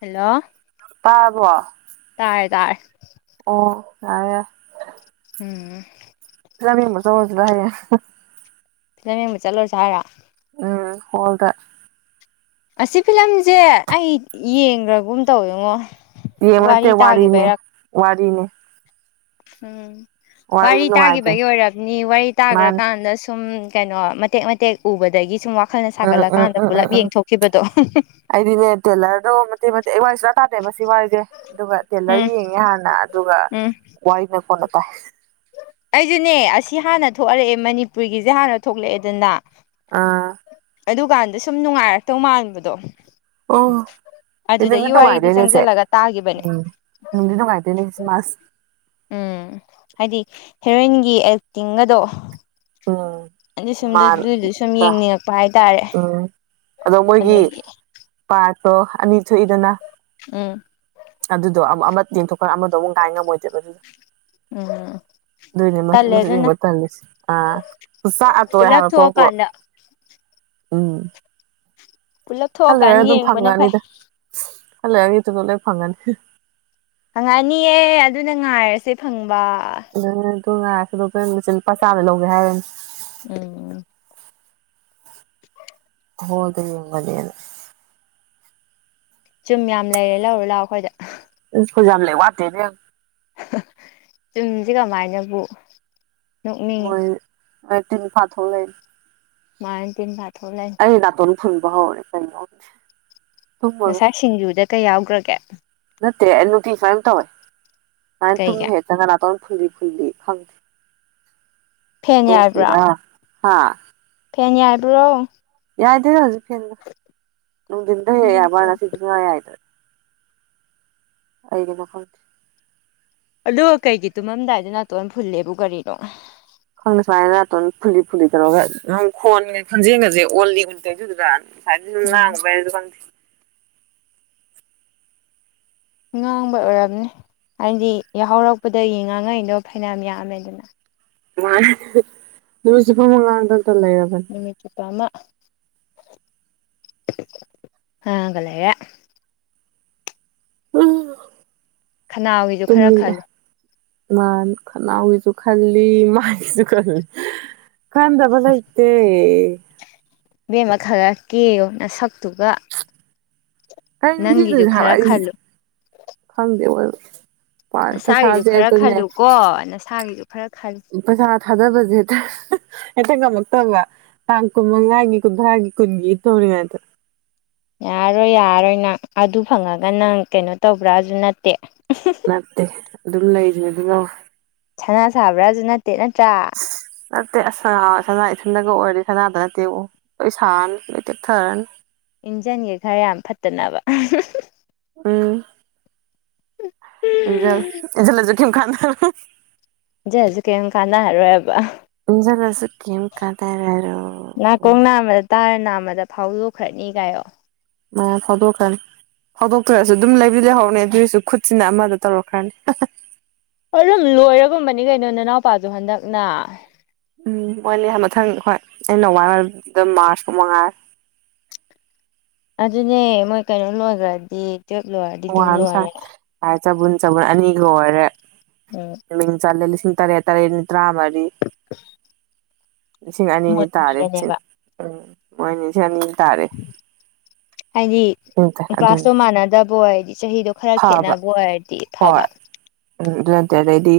hello ꯇꯔꯕꯣ ꯇꯥꯔꯦ ꯇꯔꯦ ꯑꯣ ꯌꯥꯔꯦ [unintelligible] ꯐꯤꯂꯝ ꯌꯦꯡꯕ ꯆꯠꯂꯨꯁꯤꯔ‌ꯣ ꯍꯌꯦꯡ ꯐꯤꯂꯝ ꯌꯦꯡꯕ ꯆꯠꯂꯨꯔꯁ‌ꯦ ꯍꯥꯏꯔꯣ ꯎꯝ ꯍꯣꯜꯗ ꯑꯁꯤ ꯐꯤꯂꯝꯁꯦ ꯑꯩ ꯌꯦꯡꯒ꯭ꯔꯒꯨꯝ ꯇꯧꯋ ꯌꯦꯉꯣ ꯌꯦꯡꯃꯠꯇꯦ ꯋꯥꯔꯤꯅꯦ ꯋꯥꯔꯤꯅꯦ ꯎꯝ ꯋꯥꯔꯤꯗꯣ ꯋꯥꯔꯤ ꯇꯥꯈꯤꯕꯒꯤ ꯅꯨꯡꯉꯥꯏꯒꯤꯝꯅꯤ ꯑꯣꯏꯔꯕꯅꯤ ꯋꯥꯔꯤ ꯃꯥꯅꯦ ꯇꯥꯈ꯭ꯔꯀꯥꯟꯗ ꯁꯨꯝ ꯀꯩꯅꯣ ꯃꯇꯦꯛ ꯃꯇꯦꯛ ꯎꯕꯗꯒꯤ ꯁꯨꯝ ꯋꯥꯈꯜꯅ ꯎꯝ ꯎꯝ ꯁꯥꯒꯠꯂꯀꯥꯟꯗ ꯎꯝ ꯄꯨꯜꯂꯞ ꯎꯝ ꯎꯝ ꯌꯦꯡꯊꯣꯛꯈꯤꯕꯗꯣ ꯑꯩꯗꯤꯅꯦ ꯇꯦꯂꯔꯗꯣ ꯃꯇ ꯃꯇ ꯋꯥꯔꯤꯁꯤꯔ ꯇꯥꯗꯦꯕ ꯁꯤ ꯋꯥꯔꯤ ꯑꯗꯨꯒ ꯇꯦꯂꯔ ꯎꯝ ꯌꯦꯡꯉꯦ ꯍꯥꯟꯅ ꯑꯗꯨꯒ ꯎꯝ ꯋꯥꯔꯤꯅ ꯈꯣꯟꯅ ꯇꯥꯏ ꯑꯩꯁꯨꯅꯦ ꯑꯁꯤ ꯍꯥꯟꯅ ꯊꯣꯛꯍꯜꯂꯛꯑꯦ ꯃꯅꯤꯄꯨꯔꯒꯤꯁꯦ ꯍꯥꯟꯅ ꯊꯣꯛꯂꯛꯑꯦꯗꯅ ꯑꯥ ꯑꯗꯨꯀꯥꯟꯗ ꯁꯨꯝ ꯅꯨꯡꯉꯥꯏꯔꯛꯇꯧ ꯃꯥꯟꯕꯗꯣ ꯑꯣ ꯐꯤꯂꯝꯗꯤ ꯑꯗꯨꯗꯒꯤ ꯋꯥꯔꯤꯗꯨ ꯅꯨꯡꯉꯥꯏꯗꯣꯏꯅꯦꯁꯦ ꯆꯪꯁꯤꯜꯂꯒ ꯇꯥꯒꯤꯈꯤꯕꯅꯦ ꯎꯝ ꯅꯨꯡꯗꯤ ꯅꯨꯡꯉꯥꯏ ꯗꯣꯏꯅꯦ ꯁꯤꯃꯁ ꯁꯤ ꯎꯝ ꯍꯥꯏꯗꯤ ꯍꯦꯔꯣꯏꯟꯒꯤ ꯑꯦꯛꯇꯤꯡꯒꯗꯣ ꯎꯟ ꯑꯗꯨ ꯁꯨꯝꯗ ꯃ ꯑꯗꯨꯗꯨ ꯁꯨꯝ ꯅꯠꯇ꯭ꯔꯥ ꯌꯦꯡꯅꯤꯡꯉꯛꯄ ꯍꯥꯏꯇꯥꯔꯦ ꯎꯝ ꯑꯗꯣ ꯃꯣꯏꯒꯤ ꯑꯗꯒꯤ ꯄꯥꯠꯇꯣ ꯑꯅꯤ ꯊꯣꯛꯏꯗꯅ ꯎꯝ ꯑꯗꯨꯗꯣ ꯑꯃ ꯌꯦꯡꯊꯣꯛꯀꯥꯟ ꯑꯃꯗꯣ ꯑꯃꯨꯛ ꯉꯥꯏ ꯉꯝꯃꯣꯏꯗꯦꯕ ꯑꯗꯨꯗꯣ ꯎꯝ ꯑꯗꯨꯏꯅꯦ ꯃꯆꯦꯠ ꯇꯜꯂꯦ ꯃꯆꯨꯠ ꯑꯗꯨꯅ ꯌꯦꯡꯕ ꯊꯜꯂꯤꯁꯦ ꯑꯆꯥꯛ ꯑꯇꯣꯏ ꯄꯨꯂꯞ ꯍꯥꯏꯕ ꯄꯣꯠꯄꯣ ꯊꯣꯛꯑꯀꯥꯟꯗ ꯎꯝ ꯄꯨꯂꯞ ꯈꯔꯥ ꯊꯣꯛꯑꯀꯥꯟꯗ ꯂꯩꯔꯒ ꯑꯗꯨꯝ ꯌꯦꯡꯕꯅ ꯐꯩ ꯐꯪꯉꯅꯤꯗ ꯍꯜ ꯂꯩꯑꯒ ꯏꯇꯨꯗꯣ ꯂꯣꯏ ꯐꯪꯒꯅꯤ ꯐꯪꯉꯛꯑꯅꯤꯑ ꯑꯗꯨꯅ ꯉꯥꯏꯔꯁꯦ ꯐꯪꯕ [unintelligible] ꯃꯆꯤꯟ ꯂꯨꯄꯥ ꯆꯥꯝ ꯂꯧꯒꯦ ꯍꯥꯏꯔꯅꯤ ꯎꯝ ꯎ [inaudible] ꯍꯣꯗ ꯌꯦꯡꯃꯅꯦꯅ ꯆꯨꯝ ꯌꯥꯝ ꯂꯩꯔꯦ ꯂꯧꯔ ꯂꯥꯛꯑꯣ ꯑꯩꯈꯣꯏꯗ ꯑꯩꯈ‌ꯣꯏ ꯌꯥꯝ ꯂꯩ ꯋꯥꯇꯦ ꯏꯕ‌ꯦꯝ ꯆꯨꯝꯁꯦ ꯀꯃꯥꯏꯅꯕꯨ ꯅꯣꯛꯅꯤꯡꯉꯤ ꯍꯣꯏ ꯇꯤꯟ ꯐꯥ ꯊꯣꯛꯂꯛꯑ ꯃꯥꯏꯟ ꯄꯤꯟ ꯐꯊꯣꯛ ꯂꯩ ꯑꯩ ꯅꯥꯇꯣꯟ ꯐꯨꯟꯕ ꯍꯧꯔꯦ ꯀꯩꯅꯅꯦ ꯉꯁꯥꯏ ꯁꯤꯡꯖꯨꯗ ꯀꯩ ꯌꯥꯎꯒ꯭ꯔꯒꯦ ꯅꯠꯇꯦ ꯑꯩ ꯅꯨꯄꯤ ꯁꯨꯃꯥꯏꯅ ꯇꯧꯋꯦ ꯃꯥꯅ ꯇꯨꯝ ꯀꯩꯒꯤ ꯍꯦꯛ ꯅꯪꯅ ꯅꯥꯇꯣꯟ ꯐꯨꯜꯂꯤ ꯐꯨꯜꯂꯤ ꯈꯪꯗꯦ ꯐꯦꯟ ꯌꯥꯏꯕ꯭ꯔꯣ ꯂꯣꯛꯀꯤꯔ ꯍꯥꯥ ꯐꯦꯟ ꯌꯥꯏꯕ꯭ꯔꯣ ꯌꯥꯏꯗꯦꯗ ꯍꯧꯖꯤꯛ ꯐꯦꯟꯗꯣ ꯅꯨꯡꯊꯤꯟꯗ ꯍꯦꯍꯦꯛ ꯌꯥꯏꯕ ꯋꯥꯅꯤ ꯉꯁꯤꯗꯤ ꯁꯨꯡꯌꯥꯏ ꯌꯥꯏꯗ꯭ꯔꯦ ꯀꯩꯒꯤꯅꯣ ꯈꯪꯗꯦ ꯑꯗꯨꯒ ꯀꯩꯒꯤ ꯇꯨꯝꯃꯝꯗꯥꯏꯗ ꯅꯥꯇꯣꯟ ꯐꯨꯜꯂꯦꯕꯨ ꯀꯔꯤꯅꯣ ꯈꯪꯅ ꯁꯨꯃꯥꯏꯅ ꯅꯥꯇꯣꯟ ꯐꯨꯜꯂꯤ ꯐꯨꯜꯂꯤ ꯇꯧꯔꯒ ꯑꯗꯨꯝ ꯈꯣꯟꯒ ꯈꯣꯟꯖꯦꯜꯒꯁꯦ ꯑꯣꯜꯂꯤ ꯑꯣꯜꯂꯤ ꯇꯧꯏꯖꯦꯗꯨꯗ ꯉꯁꯥꯏꯗꯩ ꯑꯗꯨꯝ ꯎꯝ ꯉꯥꯡꯉꯨꯕꯩꯔꯥ ꯈꯪꯗꯦ ꯉꯥꯡꯕꯩ ꯑꯣꯏꯔꯝꯅꯤ ꯍꯥꯏꯗꯤ ꯌꯥꯍꯧꯔꯛꯄꯗꯒꯤ ꯉꯥꯡꯉꯛꯏꯗꯣ ꯐꯩꯅꯥꯝ ꯌꯥꯝꯃꯦꯗꯅ ꯃꯥꯅꯤ ꯅꯨꯃꯤꯠ ꯆꯨꯞꯄꯥꯃꯥ ꯉꯥꯡꯗꯅꯇ ꯂꯩꯔꯕꯅꯤ ꯅꯨꯃꯤꯠ ꯆꯨꯞꯄ ꯑꯃꯥ ꯉꯥꯡꯉꯒ ꯂꯩꯔꯦ ꯎꯝ ꯈꯅꯥꯎꯒꯤꯁꯨ ꯈꯔ ꯈꯜꯂꯨ ꯃꯥꯅꯤ ꯈꯅꯥꯎꯒꯤꯁꯨ ꯈꯜꯂꯤ ꯃꯥꯏꯒꯤꯁꯨ ꯈꯜꯂꯤ ꯈꯟꯗꯕ ꯂꯩꯇꯦ ꯏꯕꯦꯝꯃ ꯈꯔ ꯀꯦꯌꯣ ꯅꯁꯛꯇꯨꯒ ꯀꯩꯅꯣ ꯅꯪꯒꯤꯁꯨ ꯀꯦꯗꯣꯏꯁꯦ ꯍꯥꯏꯕ ꯈꯔ ꯑꯩ ꯈꯜꯂꯨ ꯈꯪꯗꯦ ꯑꯋꯣꯏꯕ ꯅꯁꯥꯒꯤꯁꯨ ꯈꯔ ꯈꯜꯂꯨꯀꯣ ꯅꯁꯥꯒꯤꯁꯨ ꯈꯔ ꯈꯜꯂꯨ ꯄꯩꯁꯥ ꯊꯥꯗꯕꯁꯦ ꯍꯦꯛꯇ ꯍꯦꯛꯇ ꯉꯝꯃꯛꯇꯕ ꯇꯥꯡ ꯀꯨꯟ ꯃꯉꯥꯒꯤ ꯀꯨꯟꯊꯔꯥꯒꯤ ꯀꯨꯟꯒꯤ ꯇꯧꯔꯤꯉꯥꯏꯗ ꯌꯥꯔꯣꯏ ꯌꯥꯔꯣꯏ ꯅꯪ ꯑꯗꯨ ꯐꯪꯉꯒ ꯅꯪ ꯀꯩꯅꯣ ꯇꯧꯕ꯭ꯔꯥꯖꯨ ꯅꯠꯇꯦ ꯅꯠꯇꯦ ꯑꯗꯨꯝ ꯂꯩꯖꯤꯅꯤ ꯑꯗꯨꯅꯕꯨ ꯁꯅꯥ ꯁꯥꯕ꯭ꯔꯥꯖꯨ ꯅꯠꯇꯦ ꯅꯠꯇ꯭ꯔꯥ ꯅꯠꯇꯦ ꯑꯁ ꯁꯅꯥ ꯁꯅꯥ ꯏꯊꯟꯗꯒ ꯑꯣꯏꯔꯗꯤ ꯁꯅꯥꯗ ꯅꯠꯇꯦꯕꯣ ꯄꯩꯁꯥꯅ ꯂꯣꯏ ꯇꯦꯛꯊꯔꯅꯤ ꯏꯟꯖꯟꯒꯦ ꯈꯔ ꯌꯥꯝ ꯐꯠꯇꯅꯕ ꯎꯝ ꯏꯖꯦꯜꯂꯨ ꯏꯖꯜꯂꯖꯨ ꯀꯩꯝ ꯈꯥꯟꯅꯔꯣꯏ ꯏꯟꯖꯜꯂꯖꯨ ꯀꯩꯝ ꯀꯥꯟꯅꯔꯔꯣꯏꯕ ꯏꯟꯖꯜꯂꯁꯨ ꯀꯩꯝ ꯀꯥꯟꯅꯔꯔꯣꯏ ꯅꯥꯀꯣꯡ ꯅꯥꯝꯃꯗ ꯇꯥꯔ ꯅꯥꯝꯃꯗ ꯐꯥꯎꯗꯣꯛꯈ꯭ꯔꯅꯤ ꯀꯥꯏꯌꯣ ꯑꯥ ꯐꯥꯎꯗꯣꯛꯈꯔꯥꯅꯤ ꯐꯥꯎꯗꯣꯛꯇꯔꯁꯨ ꯑꯗꯨꯝ ꯂꯩꯕꯨꯗꯤ ꯂꯩꯍꯧꯅꯤ ꯑꯗꯨꯁꯨ ꯈꯨꯠꯁꯤꯅ ꯑꯃꯗ ꯇꯧꯔꯛꯈ꯭ꯔꯅꯤ ꯑꯗꯨꯝ ꯂꯣꯏꯔꯒꯨꯝꯕꯅꯤ ꯀꯩꯅꯣ ꯅꯅꯥꯎꯄꯥꯖꯨ ꯍꯟꯗꯛꯅ ꯎꯝ ꯃꯣꯏꯅꯦ ꯃꯊꯪ ꯍꯣꯏ ꯑ ꯅꯣꯡꯋꯥꯏꯗ ꯃꯥꯔꯁ ꯄꯧ ꯃꯉꯥꯏꯔꯦ ꯑꯗꯨꯅꯦ ꯃꯣꯏ ꯀꯩꯅꯣ ꯂꯣꯏꯒꯔꯗꯤ ꯇꯨꯋꯦꯞ ꯂꯣꯏꯔ ꯋꯥꯏꯑꯝ ꯁꯪꯉꯦ ꯆꯕꯨꯟ ꯆꯕꯨꯟ ꯑꯅꯤꯒ ꯑꯣꯏꯔꯦ ꯎꯝ ꯃꯤꯡ ꯆꯜꯂꯦ ꯂꯤꯁꯤꯡ ꯇꯔꯦꯠ ꯇꯔꯦꯠꯅꯤ ꯇꯔꯥ ꯃꯔꯤ ꯂꯤꯁꯤꯡ ꯑꯅꯤꯅꯤ ꯇꯥꯔꯦꯁꯤꯡ ꯃꯣꯏꯅꯤꯗꯅꯦꯕ ꯎꯝ ꯃꯣꯏ ꯂꯤꯁꯤꯡ ꯑꯅꯤ ꯇꯥꯔꯦ ꯍꯥꯏꯗꯤ ꯎꯝ ꯀ꯭ꯂꯥꯁꯇꯣ ꯑꯗꯨꯅꯤ ꯃꯥꯟꯅꯗꯕ ꯑꯣꯏꯗꯤ ꯆꯍꯤꯗꯣ ꯈꯔ ꯐꯕ ꯈꯦꯠꯅꯕ ꯑꯣꯏꯔꯗꯤ ꯐꯕ ꯍꯣꯏ ꯎꯝ ꯑꯗꯨ ꯅꯠꯇꯦ ꯑꯗꯩꯗꯤ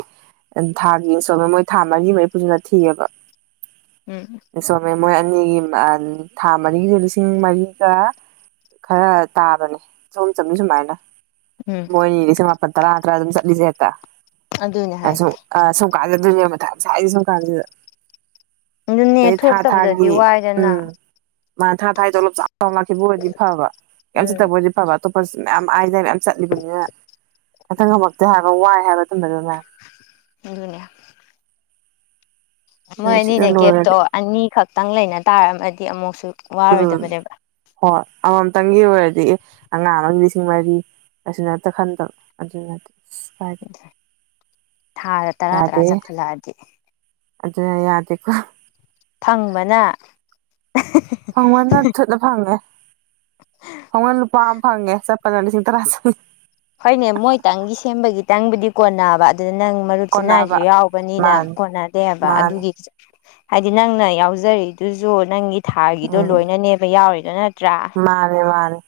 ꯊꯥꯒꯤ ꯏꯟꯁꯣꯜ ꯃꯣꯏ ꯊꯥ ꯃꯔꯤ ꯃꯔꯤ ꯄꯨꯁꯤꯗ ꯊꯤꯑꯦꯕ ꯎꯝ ꯎꯝ ꯃꯣꯏ ꯑꯅꯤꯒꯤ ꯊꯥ ꯃꯔꯤꯒꯤꯁꯨ ꯂꯤꯁꯤꯡ ꯃꯔꯤꯒ ꯈꯔ ꯇꯥꯕꯅꯦ ꯆꯍꯨꯝ ꯆꯝꯅꯤ ꯁꯨꯃꯥꯏꯅ ꯎꯝ ꯃꯣꯏꯅꯤ ꯂꯤꯁꯤꯡ ꯃꯥꯄꯟ ꯇꯔꯥ ꯇꯔꯥ ꯑꯗꯨꯝ ꯆꯠꯂꯤꯖꯦ ꯍꯦꯛꯇ ꯑꯗꯨꯅꯦ ꯍꯥꯏ ꯑ ꯁꯨꯝꯀꯥꯟꯗ ꯗꯨꯅꯦ ꯃꯊꯥ ꯁꯥꯏꯖꯦ ꯁꯨꯝꯀꯥꯟꯖꯤꯗ ꯑꯗꯨꯅꯦ ꯑꯗꯩ ꯊꯥ ꯊꯣꯛꯇꯕꯗꯗꯤ ꯊꯥꯒꯤ ꯋꯥꯏꯗꯅ ꯎꯝ ꯃꯥ ꯊꯥ ꯊꯥꯏ ꯇꯣꯂꯣꯞ ꯆꯥꯎ ꯂꯥꯛꯈꯤꯕ ꯑꯣꯏꯗꯤ ꯐꯕ ꯀ꯭ꯌꯤꯝ ꯎꯝ ꯆꯠꯇꯕ ꯑꯣꯏꯗꯤ ꯐꯕ ꯑꯇꯣꯞꯄꯔꯁꯤ ꯃꯌꯥꯝ ꯑꯥꯏꯗꯥꯏ ꯃꯌꯥꯝ ꯆꯠꯂꯤꯕꯅꯤꯅ ꯍꯦꯛꯇ ꯉꯝꯃꯛꯇꯦ ꯍꯥꯏꯕ ꯋꯥꯏ ꯍꯥꯏꯕ [unintelligible] ꯗꯨꯅꯦ ꯃꯣꯏ ꯑꯗꯨꯅ ꯁꯤꯗ ꯑꯅꯤꯅ ꯒꯦꯞꯇꯣ ꯂꯣꯏꯔꯗꯤ ꯑꯅꯤ ꯈꯛꯇꯪ ꯂꯩꯅ ꯇꯥꯔꯝꯃꯗꯤ ꯑꯃꯨꯛꯁꯨ ꯎꯝ ꯋꯥꯔꯣꯏꯗꯕꯅꯦꯕ ꯍꯣꯏ ꯑꯃꯃꯝꯇꯪꯒꯤ ꯑꯣꯏꯔꯗꯤ ꯑꯦ ꯑꯉꯥꯡ ꯑꯃꯒꯤ ꯂꯤꯁꯤꯡ ꯃꯔꯤ [unintelligible] ꯈꯟꯗꯕ ꯑꯗꯨ ꯅꯇꯦ ꯊꯥꯗ ꯇꯔꯥ ꯇꯔꯥ ꯌꯥꯗꯦꯍꯦ ꯆꯠꯈꯠꯂꯛꯑꯗꯤ ꯑꯗꯨꯅ ꯌꯥꯗꯦꯀꯣ ꯊꯪꯕꯅ ꯐꯪꯕꯅ ꯊꯨꯠꯅ ꯐꯪꯉꯦ ꯐꯪꯕꯅ ꯂꯨꯄꯥ ꯑꯃ ꯐꯪꯉꯦ ꯆꯠꯄꯅ ꯂꯤꯁꯤꯡ ꯇꯔꯥ ꯆꯪꯉꯦ ꯍꯣꯏꯅꯦ ꯃꯣꯏ ꯇꯪꯒꯤ ꯁꯦꯝꯕꯒꯤ ꯇꯪꯕꯨꯗꯤ ꯀꯣꯟꯅꯕ ꯑꯗꯨꯗ ꯅꯪ ꯃꯔꯨꯞꯁꯤꯅꯥꯏꯖꯨ ꯀꯣꯟꯅꯕ ꯌꯥꯎꯕꯅꯤꯅ ꯃꯥꯅꯤ ꯀꯣꯟꯅꯗꯦꯕ ꯃꯥꯅꯤ ꯑꯗꯨꯒꯤ ꯍꯥꯏꯗꯤ ꯅꯪꯅ ꯌꯥꯎꯖꯔꯤꯗꯨꯖꯨ ꯅꯪꯒꯤ ꯊꯥꯒꯤꯗꯣ ꯎꯝ ꯂꯣꯏꯅꯅꯦꯕ ꯌꯥꯎꯔꯤꯗꯨꯅ ꯃꯥꯅꯦ ꯃꯥꯅꯦ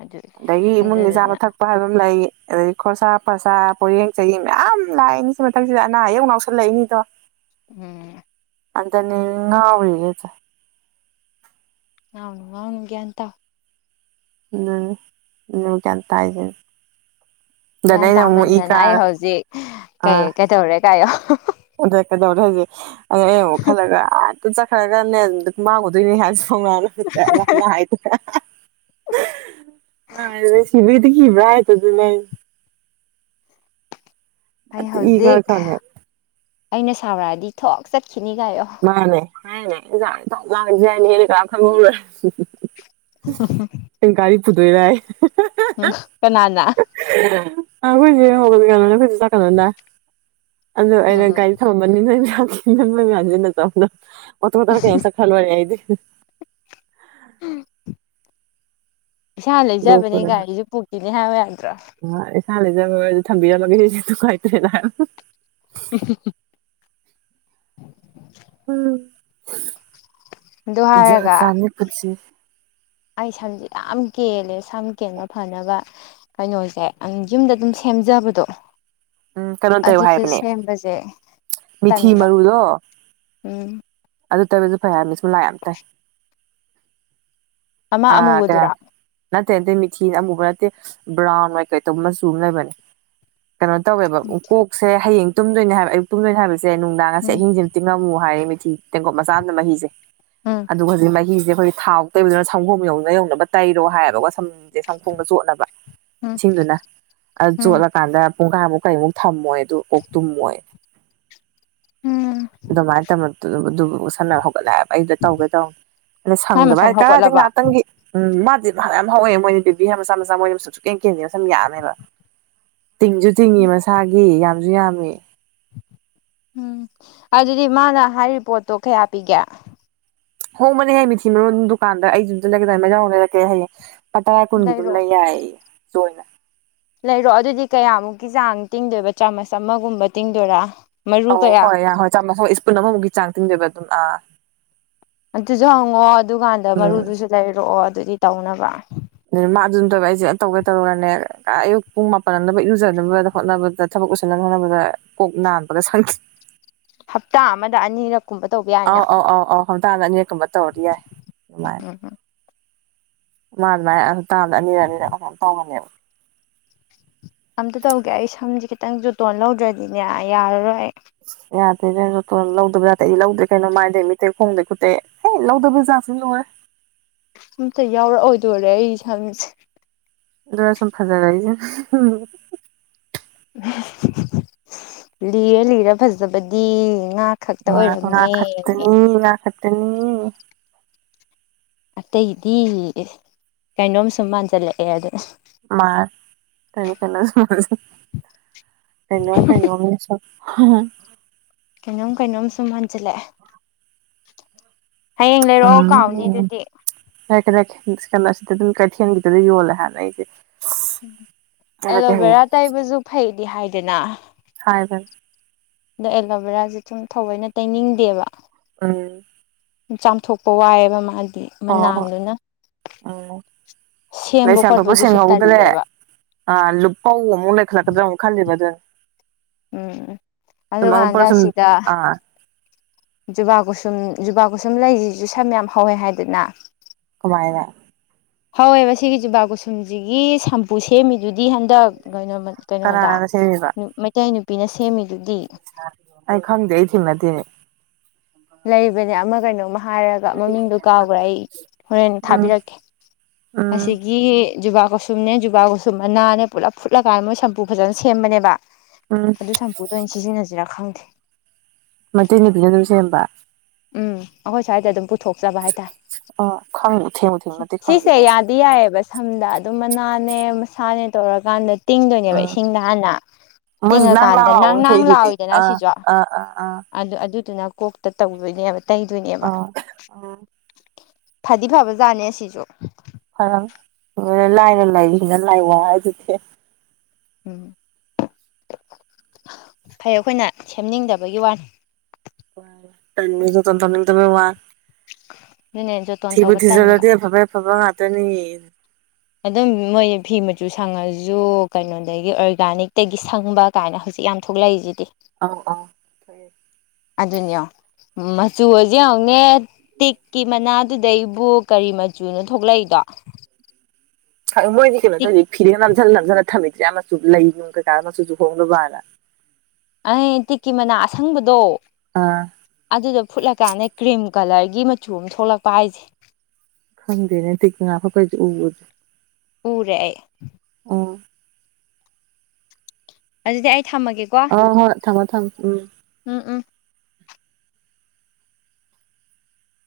ꯑꯗꯨ ꯑꯗꯒꯤ ꯏꯃꯨꯡꯒꯤ ꯆꯥꯕ ꯑꯗꯨꯗꯨꯅ ꯊꯛ ꯄ ꯍꯥꯏꯕ ꯑꯃ ꯂꯩ ꯑꯗꯩꯩ ꯈꯣꯔꯁꯥ ꯄꯔꯁꯥ ꯄꯣꯌꯦꯡ ꯆꯌꯦꯡ ꯃꯌꯥꯝ ꯂꯥꯛꯏꯅꯤ ꯁꯤ ꯃꯊꯛꯁꯤꯗ ꯑꯅꯥ ꯑꯌꯦꯛ ꯃꯨꯛ ꯌꯥꯎ ꯂꯩꯅꯤꯗꯣ ꯎꯝ ꯑꯗꯅꯦꯃꯤ ꯉꯥꯎꯔꯤꯖꯦ ꯉꯥꯎꯅꯨ ꯉꯥꯎꯅꯨ ꯒ꯭ꯌꯥꯟ ꯇꯥꯎ [unintelligible] ꯒ꯭ꯌꯥꯟ ꯇꯥꯏꯖꯤꯅꯤ ꯒ꯭ꯌꯥꯟ ꯇꯥꯃꯟꯗꯅ ꯑꯩ ꯀꯥꯔ ꯍꯧꯖꯤꯛ ꯀꯩ ꯀꯩꯗꯧꯔꯦ ꯒꯥꯏꯌꯣ ꯑꯣꯗ ꯀꯗꯧꯔꯦ ꯍꯧꯖꯤꯛ ꯑꯩ ꯑꯃꯨꯛ ꯈꯜꯂꯒ ꯑꯗꯨ ꯆꯠꯈ꯭ꯔꯒꯅꯦ ꯃꯥꯡꯉꯨꯗꯣꯏꯅꯤ [unintelligible] ꯁꯤꯕꯩꯗꯤ ꯀꯤꯕ꯭ꯔꯥ ꯍꯥꯏꯖꯦ ꯑꯗꯨꯅꯦ ꯍꯥꯏꯖꯦ ꯑꯩ ꯏ ꯀꯥꯔ ꯍꯧꯖꯤꯛ ꯀꯥꯟꯗ ꯑꯩꯅ ꯁꯥꯎꯔꯛꯑꯗꯤ ꯊꯣꯛ ꯆꯠꯈꯤꯅꯤ ꯀꯥꯏꯌꯣ [unintelligible] ꯀꯅꯥꯝ ꯈꯪꯉꯧꯔꯣꯏ [inaudible] ꯒꯥꯔꯤ ꯄꯨꯗꯣꯏꯔꯑꯦ ꯎꯝ ꯀꯅꯥꯅ [unintelligible] [unintelligible] ꯎꯝ ꯆꯠꯈ꯭ꯔꯥ ꯂꯣꯏꯔꯦ ꯑꯩꯗꯤ ꯏꯁꯥ ꯂꯩꯖꯕꯅꯦ ꯒꯥꯔꯤꯁꯨ ꯄꯨꯈꯤꯅꯤ ꯍꯥꯏꯌꯨ ꯌꯥꯗ꯭ꯔꯣ ꯑꯣ ꯏꯁꯥꯅ ꯂꯩꯖꯕ ꯑꯣꯏꯔꯖꯨ ꯊꯝꯕꯤꯔꯝꯃꯒꯦ ꯗꯨꯗꯤ ꯅꯨꯉꯥꯏꯇ꯭ꯔꯦꯅ ꯍꯥꯏ [unintelligible] ꯎꯝ ꯗꯨ ꯍꯥꯏꯔꯒ ꯄꯨꯟꯁꯤ ꯑꯩ ꯁꯝꯖꯦ ꯌꯥꯝ ꯀꯦꯜꯂꯦ ꯁꯝ ꯀꯦꯟꯕ ꯐꯅꯕ ꯀꯩꯅꯣꯖꯦ ꯑꯪ ꯌꯨꯝꯗ ꯑꯗꯨꯝ ꯁꯦꯝꯖꯕꯗꯣ ꯎꯝ ꯀꯩꯅꯣ ꯇꯧ ꯑꯗꯨꯗ ꯍꯥꯏꯕꯅꯦ ꯁꯦꯝꯕꯖꯦ ꯃꯤꯊꯤ ꯇꯟꯕ ꯃꯔꯨꯗꯣ ꯎꯝ ꯑꯗꯨ ꯇꯕꯁꯨ ꯐꯩ ꯍꯥꯏ ꯃꯤ [unintelligible] ꯑꯃ ꯑꯥ ꯗ ꯑꯃꯨꯕꯗꯨꯔꯥ ꯅꯠꯇꯦ ꯅꯠꯇꯇꯩ ꯃꯤꯊꯤꯟ ꯑꯃꯨꯕ ꯅꯠꯇꯦ ꯕ꯭ꯔꯥꯎꯟ ꯀꯩ ꯇꯧꯕ ꯃꯆꯨ ꯑꯃ ꯂꯩꯕꯅꯦ ꯀꯩꯅꯣ ꯇꯧꯋꯦꯕ ꯀꯣꯛꯁꯦ ꯍꯌꯦꯡ ꯇꯨꯝꯗꯣꯏꯅꯦ ꯍꯥꯏꯕ ꯑꯌꯨꯛ ꯇꯨꯝꯗꯣꯏꯅꯦ ꯍꯥꯏꯕꯁꯦ ꯅꯨꯡꯗꯥꯡꯁꯦ ꯎꯝ ꯑꯍꯤꯡꯁꯦ ꯉꯝꯃꯨ ꯍꯥꯏꯔꯦ ꯃꯤꯊꯤ ꯇꯦꯡꯀꯣꯠ ꯃꯆꯥ ꯑꯃꯅ ꯃꯍꯤꯁꯦ ꯎꯝ ꯑꯗꯨꯒ ꯍꯧꯖꯤꯛ ꯃꯍꯤꯁꯦ ꯑꯩꯈꯣꯏꯒꯤ ꯊꯥꯎ ꯇꯩꯕꯗꯨꯅ ꯁꯪꯒꯣꯝ ꯌꯧꯅ ꯌꯧꯅꯕ ꯇꯩꯔꯣ ꯍꯥꯏꯌꯦꯕꯀꯣ ꯁꯝꯁꯦ ꯁꯪꯒꯣꯝꯗ ꯆꯣꯠꯅꯕ ꯎꯝ ꯏꯁꯤꯡꯗꯨꯅ ꯑꯗꯨ ꯎꯝ ꯆꯣꯠꯂꯀꯥꯟꯗ ꯄꯨꯡꯒꯥꯃꯨꯛ ꯀꯔꯤꯃꯨꯛ ꯊꯝꯃꯣꯏ ꯑꯗꯨ ꯑꯣꯛꯇꯨꯨꯝꯃꯣꯏ ꯎꯝ ꯑꯗꯨꯃꯥꯏꯅ ꯇꯧꯅ ꯑꯗꯨꯕꯨ ꯁꯥꯟꯅꯕ ꯍꯧꯒꯠꯂꯛꯑꯦꯕ ꯑꯩꯗ ꯇꯧꯒꯦ ꯇꯧꯅꯤ ꯑꯗ ꯃꯥꯏ ꯁꯪꯗꯕ ꯃꯁꯝ ꯍꯥꯏ ꯀꯔꯗꯤ ꯍꯧꯒꯠꯂꯕ ꯉꯥꯛꯇꯪꯒꯤ ꯎꯝ ꯃꯥꯗꯤ ꯌꯥꯝ ꯍꯧꯋꯦ ꯃꯣꯏꯅ ꯇꯦꯕꯤ ꯍꯥꯏ ꯃꯆꯥ ꯃꯆꯥ ꯃꯣꯏꯅ ꯁꯁꯨꯛ ꯀꯩ ꯀꯦꯟꯗꯦꯅ ꯁꯨꯝ ꯌꯥꯅꯦꯕ ꯇꯤꯡꯁꯨ ꯇꯤꯡꯏ ꯎꯝ ꯃꯁꯥꯒꯤ ꯌꯥꯝꯁꯨ ꯌꯥꯝꯃꯤ ꯎꯝ ꯑꯗꯨꯗꯤ ꯃꯥꯅ ꯍꯥꯏꯔꯤꯕ ꯄꯣꯠꯇꯣ ꯀꯌꯥ ꯄꯤꯒꯦ ꯍꯣꯡꯃꯅꯦ ꯍꯥꯏ ꯃꯤ ꯊꯤꯕꯣꯟ ꯗꯨꯀꯥꯟꯗ ꯑꯩ ꯌꯝꯗ ꯂꯩꯒꯦꯗꯥꯏ ꯃꯖꯥꯎ ꯂꯩꯔꯛꯀꯦ ꯍꯥꯏꯌꯦꯡ ꯇꯔꯥ ꯀꯨꯟꯒꯤ ꯑꯗꯨꯝ ꯂꯩꯔꯣ ꯂꯩ ꯌꯥꯏ ꯁꯣꯏꯅ ꯂꯩꯔꯣ ꯑꯗꯨꯗꯤ ꯀꯌꯥꯃꯨꯛꯀꯤ ꯆꯥꯡ ꯇꯤꯡꯗꯣꯏꯕ ꯆꯥꯃꯁ ꯑꯃꯒꯨꯝꯕ ꯇꯤꯡꯗꯣꯏꯔꯥ ꯃꯔꯨ ꯑꯧ ꯀꯌꯥ ꯍꯣꯏ ꯌꯥꯏ ꯍꯣꯏ ꯆꯥꯝꯃꯊ ꯏꯁꯄꯨꯟ ꯑꯃꯃꯨꯛꯀꯤ ꯆꯥꯡ ꯇꯤꯡꯗꯣꯏꯕ ꯑꯗꯨꯝ ꯑꯥ ꯑꯗꯨꯁꯨ ꯍꯪꯉꯑꯣ ꯑꯗꯨꯀꯥꯟꯗ ꯎꯝ ꯃꯔꯨꯗꯨꯁꯨ ꯂꯩꯔꯛꯑꯣ ꯑꯗꯨꯗꯤ ꯇꯧꯅꯕ ꯑꯗꯨ ꯃꯥ ꯑꯗꯨꯝ ꯇꯧꯔ ꯑꯩꯁꯦ ꯑ ꯇꯧꯒꯦ ꯇꯧꯔꯨꯔꯅꯦ ꯑꯌꯨꯛ ꯄꯨꯡ ꯃꯥꯄꯜ ꯑꯃꯗ ꯏꯔꯨꯖꯅꯕꯗ ꯍꯣꯠꯅꯕꯗ ꯊꯕꯛ ꯎꯁꯤꯟꯅ ꯍꯅꯕꯗ ꯀꯣꯛ ꯅꯥꯟꯕꯒ ꯁꯪꯈꯤ ꯍꯞꯇꯥ ꯑꯃꯗ ꯑꯅꯤꯔꯛ ꯀꯨꯝꯕ ꯇꯧꯕ ꯌꯥꯏꯅ ꯈꯝꯇꯥꯥꯡꯗ ꯑꯅꯤꯔꯥꯛꯀꯨꯝꯕ ꯇꯧꯔꯤ ꯌꯥꯏ ꯑꯗꯨꯃꯥꯏ [unintelligible] ꯃꯥ ꯃꯥꯥꯏ [unintelligible] ꯇꯧꯅꯦꯕ ꯑꯝꯇ ꯇꯧꯒꯦ ꯑꯩ ꯁꯝꯁꯦ ꯈꯤꯇꯪ ꯖꯨꯇꯣꯟ ꯂꯧꯗ꯭ꯔꯗꯤꯅꯦ ꯌꯥꯔꯔꯣꯏ ꯌꯥꯗꯦꯅꯦꯇ ꯂꯧꯗꯕ ꯌꯥꯥꯗꯦ ꯑꯩ ꯂꯧꯗ꯭ꯔꯦ ꯀꯩꯅꯣ ꯃꯥꯏꯗꯩ ꯃꯤꯇꯩ ꯈꯣꯡꯗꯩ ꯈꯨꯠꯇꯩ ꯍ ꯂꯧꯗꯕꯖꯥꯠꯁꯨ ꯂꯣꯏ ꯑꯝꯇ ꯌꯥꯎꯔꯛꯑꯣꯏꯗꯣꯔꯦ ꯑꯩ ꯏꯁꯝꯁꯦ ꯂꯣꯔ ꯁꯝ ꯐꯥꯖꯥꯒꯥꯏ [unintelligible] ꯂꯤꯔ ꯂꯤꯔ ꯐꯖꯕꯗꯤ ꯉꯥ ꯈꯛꯇ ꯋꯥ ꯉꯅꯥ ꯑꯣꯏꯔꯝꯃꯦ ꯈꯠꯇꯅꯤ ꯉ ꯈꯠꯇꯅꯤ ꯑꯇꯩꯗꯤ ꯀꯩꯅꯣꯝ ꯁꯨꯝ ꯃꯥꯟꯖꯜꯂꯛꯑꯦ ꯑꯗ ꯃꯥꯅꯤ ꯀꯩꯅꯣ [unintelligible] ꯀꯩꯅꯣꯝ ꯀꯩꯅꯩꯅꯣꯝ ꯍꯝ ꯀꯩꯅꯣꯝ ꯀꯩꯅꯣꯝ ꯁꯨꯝ ꯍꯟꯖꯤꯜꯂꯛꯑꯦ ꯍꯌꯦꯡ ꯂꯩꯔꯛꯑꯣ ꯀꯥꯎꯅꯤ ꯑꯗꯨꯗꯤ [unintelligible] ꯀꯩꯊꯦꯟꯒꯤꯗꯨ ꯌꯣꯂ ꯍꯥꯏꯅ ꯑꯩꯁꯦ ꯎꯝ ꯆꯠꯂꯒꯦ ꯑꯦꯂꯣꯚꯦꯔꯥ ꯍꯌꯦꯡ ꯇꯥꯏꯕꯁꯨ ꯐꯩꯗꯤ ꯍꯥꯏꯗꯅ ꯍꯥꯏꯕꯥꯟ ꯑꯗꯣ ꯑꯦꯂꯣꯕꯦꯔꯥꯁꯦ ꯁꯨꯝ ꯊꯑꯣꯏꯅ ꯇꯩꯅꯤꯡꯗꯦꯕ ꯎꯝ ꯆꯥꯝꯊꯣꯛꯄ ꯋꯥꯏꯑꯦꯕ ꯃꯥꯗꯤ ꯑꯣ ꯃꯅꯥꯡꯗꯨꯅ ꯂꯩ ꯁꯦꯝꯕ ꯁꯥꯟꯗꯣꯛꯄ ꯈꯣꯠꯄꯗꯨꯁꯨ ꯁꯦꯡꯍꯧꯗ꯭ꯔꯦ ꯇꯜꯂꯦꯕ ꯑ ꯂꯨꯄꯧ ꯑꯃꯨꯛ ꯂꯩꯈꯠꯂꯛꯗ꯭ꯔꯥ ꯑꯃꯨꯛ ꯈꯜꯂꯤꯕ ꯑꯗꯨ ꯎꯝ ꯁꯨꯃ ꯑꯗꯨꯀꯥꯟꯗ ꯁꯤꯗ [unintelligible] ꯖꯨꯕꯥ ꯀꯁꯨꯝ ꯖꯨꯕꯥ ꯀꯁꯨꯝ ꯂꯩꯔꯤꯁꯤꯁꯨ ꯁꯝ ꯌꯥꯝ ꯍꯧꯋꯦ ꯍꯥꯏꯗꯅ ꯀꯃꯥꯢꯅ ꯍꯋꯦꯕ ꯁꯤꯒꯤ ꯖꯨꯕꯥ ꯀꯨꯁꯨꯝꯁꯤꯒꯤ ꯁꯝꯄꯨ ꯁꯦꯝꯃꯤꯗꯨꯗꯤ ꯍꯟꯗꯛ [unintelligible] ꯀꯩꯅꯣꯗ ꯀꯅꯥꯅ ꯁꯦꯝꯃꯤꯕ ꯃꯩꯇꯩ ꯅꯨꯄꯤꯅ ꯁꯦꯝꯃꯤꯗꯨꯗꯤ ꯑꯩ ꯈꯪꯗꯦ ꯑꯩ ꯊꯦꯡꯅꯗꯦꯅꯦ ꯂꯩꯕꯅꯦ ꯑꯃ ꯀꯩꯅꯣꯝꯃ ꯍꯥꯏꯔꯒ ꯃꯃꯤꯡꯗꯨ ꯀꯥꯎꯈ꯭ꯔꯦ ꯑꯩ ꯍꯣꯔꯦꯟ ꯎꯝ ꯊꯥꯕꯤꯔꯛꯀꯦ ꯎꯝ ꯑꯁꯤꯒꯤ ꯖꯨꯕꯥ ꯀꯁꯨꯝꯅꯦ ꯖꯨꯕꯥ ꯀꯁꯨꯝ ꯑꯅꯥꯅꯦ ꯄꯨꯂꯞ ꯐꯨꯠꯂ ꯀꯥꯏꯅ ꯃꯣꯏ ꯁꯝ ꯀꯨ ꯐꯖꯅ ꯁꯦꯝꯕꯅꯦꯕ ꯎꯝ ꯑꯗꯨ ꯁꯝꯄꯨꯗꯣ ꯑꯩꯅ ꯁꯤꯖꯤꯟꯅꯁꯤꯔꯥ ꯈꯪꯗꯦ ꯃꯩꯇꯩ ꯅꯨꯄꯤꯗꯨꯅ ꯁꯦꯝꯕ ꯎꯝ ꯑꯩꯈꯣꯏ ꯁ꯭ꯋꯥꯏꯗ ꯑꯗꯨꯝ ꯄꯨꯊꯣꯛꯆꯕ ꯍꯥꯏꯇꯥ ꯑꯣ ꯈꯪꯉꯨ ꯊꯦꯡꯉꯨ ꯊꯦꯡꯉꯨ ꯅꯠꯇꯦ ꯈꯪꯗꯦꯅꯦ ꯑꯩꯁꯦ [unintelligible] ꯁꯝꯗ ꯑꯗꯨꯝ ꯃꯅꯥꯅꯦ ꯃꯁꯥꯅꯦ ꯇꯧꯔꯀꯥꯟꯗ ꯇꯤꯡꯗꯣꯏꯅꯦꯕ ꯑꯥ ꯏꯁꯤꯡꯗ ꯍꯥꯟꯅ ꯃꯣꯏꯁꯨ ꯅꯪ ꯇꯤꯡꯉꯀꯥꯟꯗ ꯂꯥꯎꯕ ꯅꯪ ꯑꯃ ꯅꯪ ꯊꯣꯛꯏꯗꯨꯗꯤ ꯂꯎꯏꯗꯅ ꯑꯥ ꯁꯤꯁꯨ ꯑꯥ ꯑꯥ ꯑꯥ ꯑꯗꯨ ꯑꯗꯨꯗꯨꯅ ꯀꯣꯛꯇ ꯇꯧꯗꯣꯏꯅꯦꯕ ꯇꯩꯗꯣꯏꯅꯦꯕ ꯑꯥ ꯎꯝ ꯐꯗꯤ ꯐꯕ ꯖꯥꯠꯅꯦ ꯁꯤꯁꯨ ꯐꯔ ꯂꯥꯏꯅ ꯂꯥꯏꯔꯤꯅ ꯂꯥꯏ ꯋꯥ ꯍꯥꯏꯗꯨꯗꯤ ꯎꯝ ꯐꯩ ꯑꯩꯈꯣꯏꯅ ꯁꯦꯝꯅꯤꯡꯗꯕꯒꯤ ꯋꯥꯅꯤ [unintelligible] ꯋꯥ ꯑꯗꯨꯅꯦ ꯖꯣꯇꯣꯟ ꯊꯤꯕꯨ ꯇꯧꯕ ꯇꯟꯕ ꯊꯤꯖꯤꯟꯂꯗꯤ ꯑꯐ ꯐꯥꯕ ꯉꯇꯅꯤ ꯑꯗꯨꯝ ꯃꯣꯏ ꯐꯤ ꯃꯆꯨ ꯁꯪꯉꯁꯨ ꯀꯩꯅꯣꯗꯒꯤ ꯑꯣꯔꯒꯥꯅꯤꯛꯇꯒꯤ ꯁꯪꯕ ꯀꯥꯏꯅ ꯍꯧꯖꯤꯛ ꯌꯥꯝ ꯊꯣꯛꯂꯛꯏꯁꯤꯗꯤ ꯑꯧ ꯑꯧ ꯑꯗꯨꯅꯤ ꯃꯆꯨꯁꯨ ꯌꯥꯎꯅꯦ ꯇꯤꯛꯀꯤ ꯃꯅꯥ ꯗꯩꯕꯨ ꯀꯔꯤ ꯃꯆꯨꯅꯣ ꯊꯣꯛꯂꯛꯏꯗꯣ ꯃꯣꯏꯗꯤ ꯀꯩꯅꯣ ꯇꯤꯛ ꯇꯧꯏ ꯐꯤꯗꯒ ꯅꯝꯖꯜ ꯅꯝꯖꯜꯂ ꯊꯝꯃꯤꯗꯨꯗꯤ ꯑꯥ ꯃꯆꯨ ꯂꯩ ꯅꯨꯡ ꯀꯩꯀꯥ ꯃꯆꯨ ꯆꯨꯍꯧꯅꯕꯅ ꯑꯩ ꯇꯤꯛꯀꯤ ꯃꯅꯥ ꯑꯁꯪꯕꯗꯣ ꯑꯥ ꯑꯗꯨꯗꯣ ꯐꯨꯠꯂꯀꯥꯟꯗ ꯀ꯭ꯔꯤꯝ ꯀꯂꯔꯒꯤ ꯃꯆꯨ ꯑꯝ ꯊꯣꯛꯂꯛꯄ ꯍꯥꯏꯁꯦ ꯈꯪꯗꯦꯅꯦ ꯇꯤꯛ ꯃꯅꯥ ꯐꯨꯠꯄꯩꯗꯤ ꯎꯕꯨ ꯎ ꯎꯔꯦ ꯑꯩ ꯎꯝ ꯑꯗꯨꯗꯤ ꯑꯩ ꯊꯝꯃꯒꯦꯀꯣ ꯍꯣ ꯍꯣꯏ ꯊꯃꯣ ꯊꯝ ꯎꯝ ꯎꯝ ꯎꯝ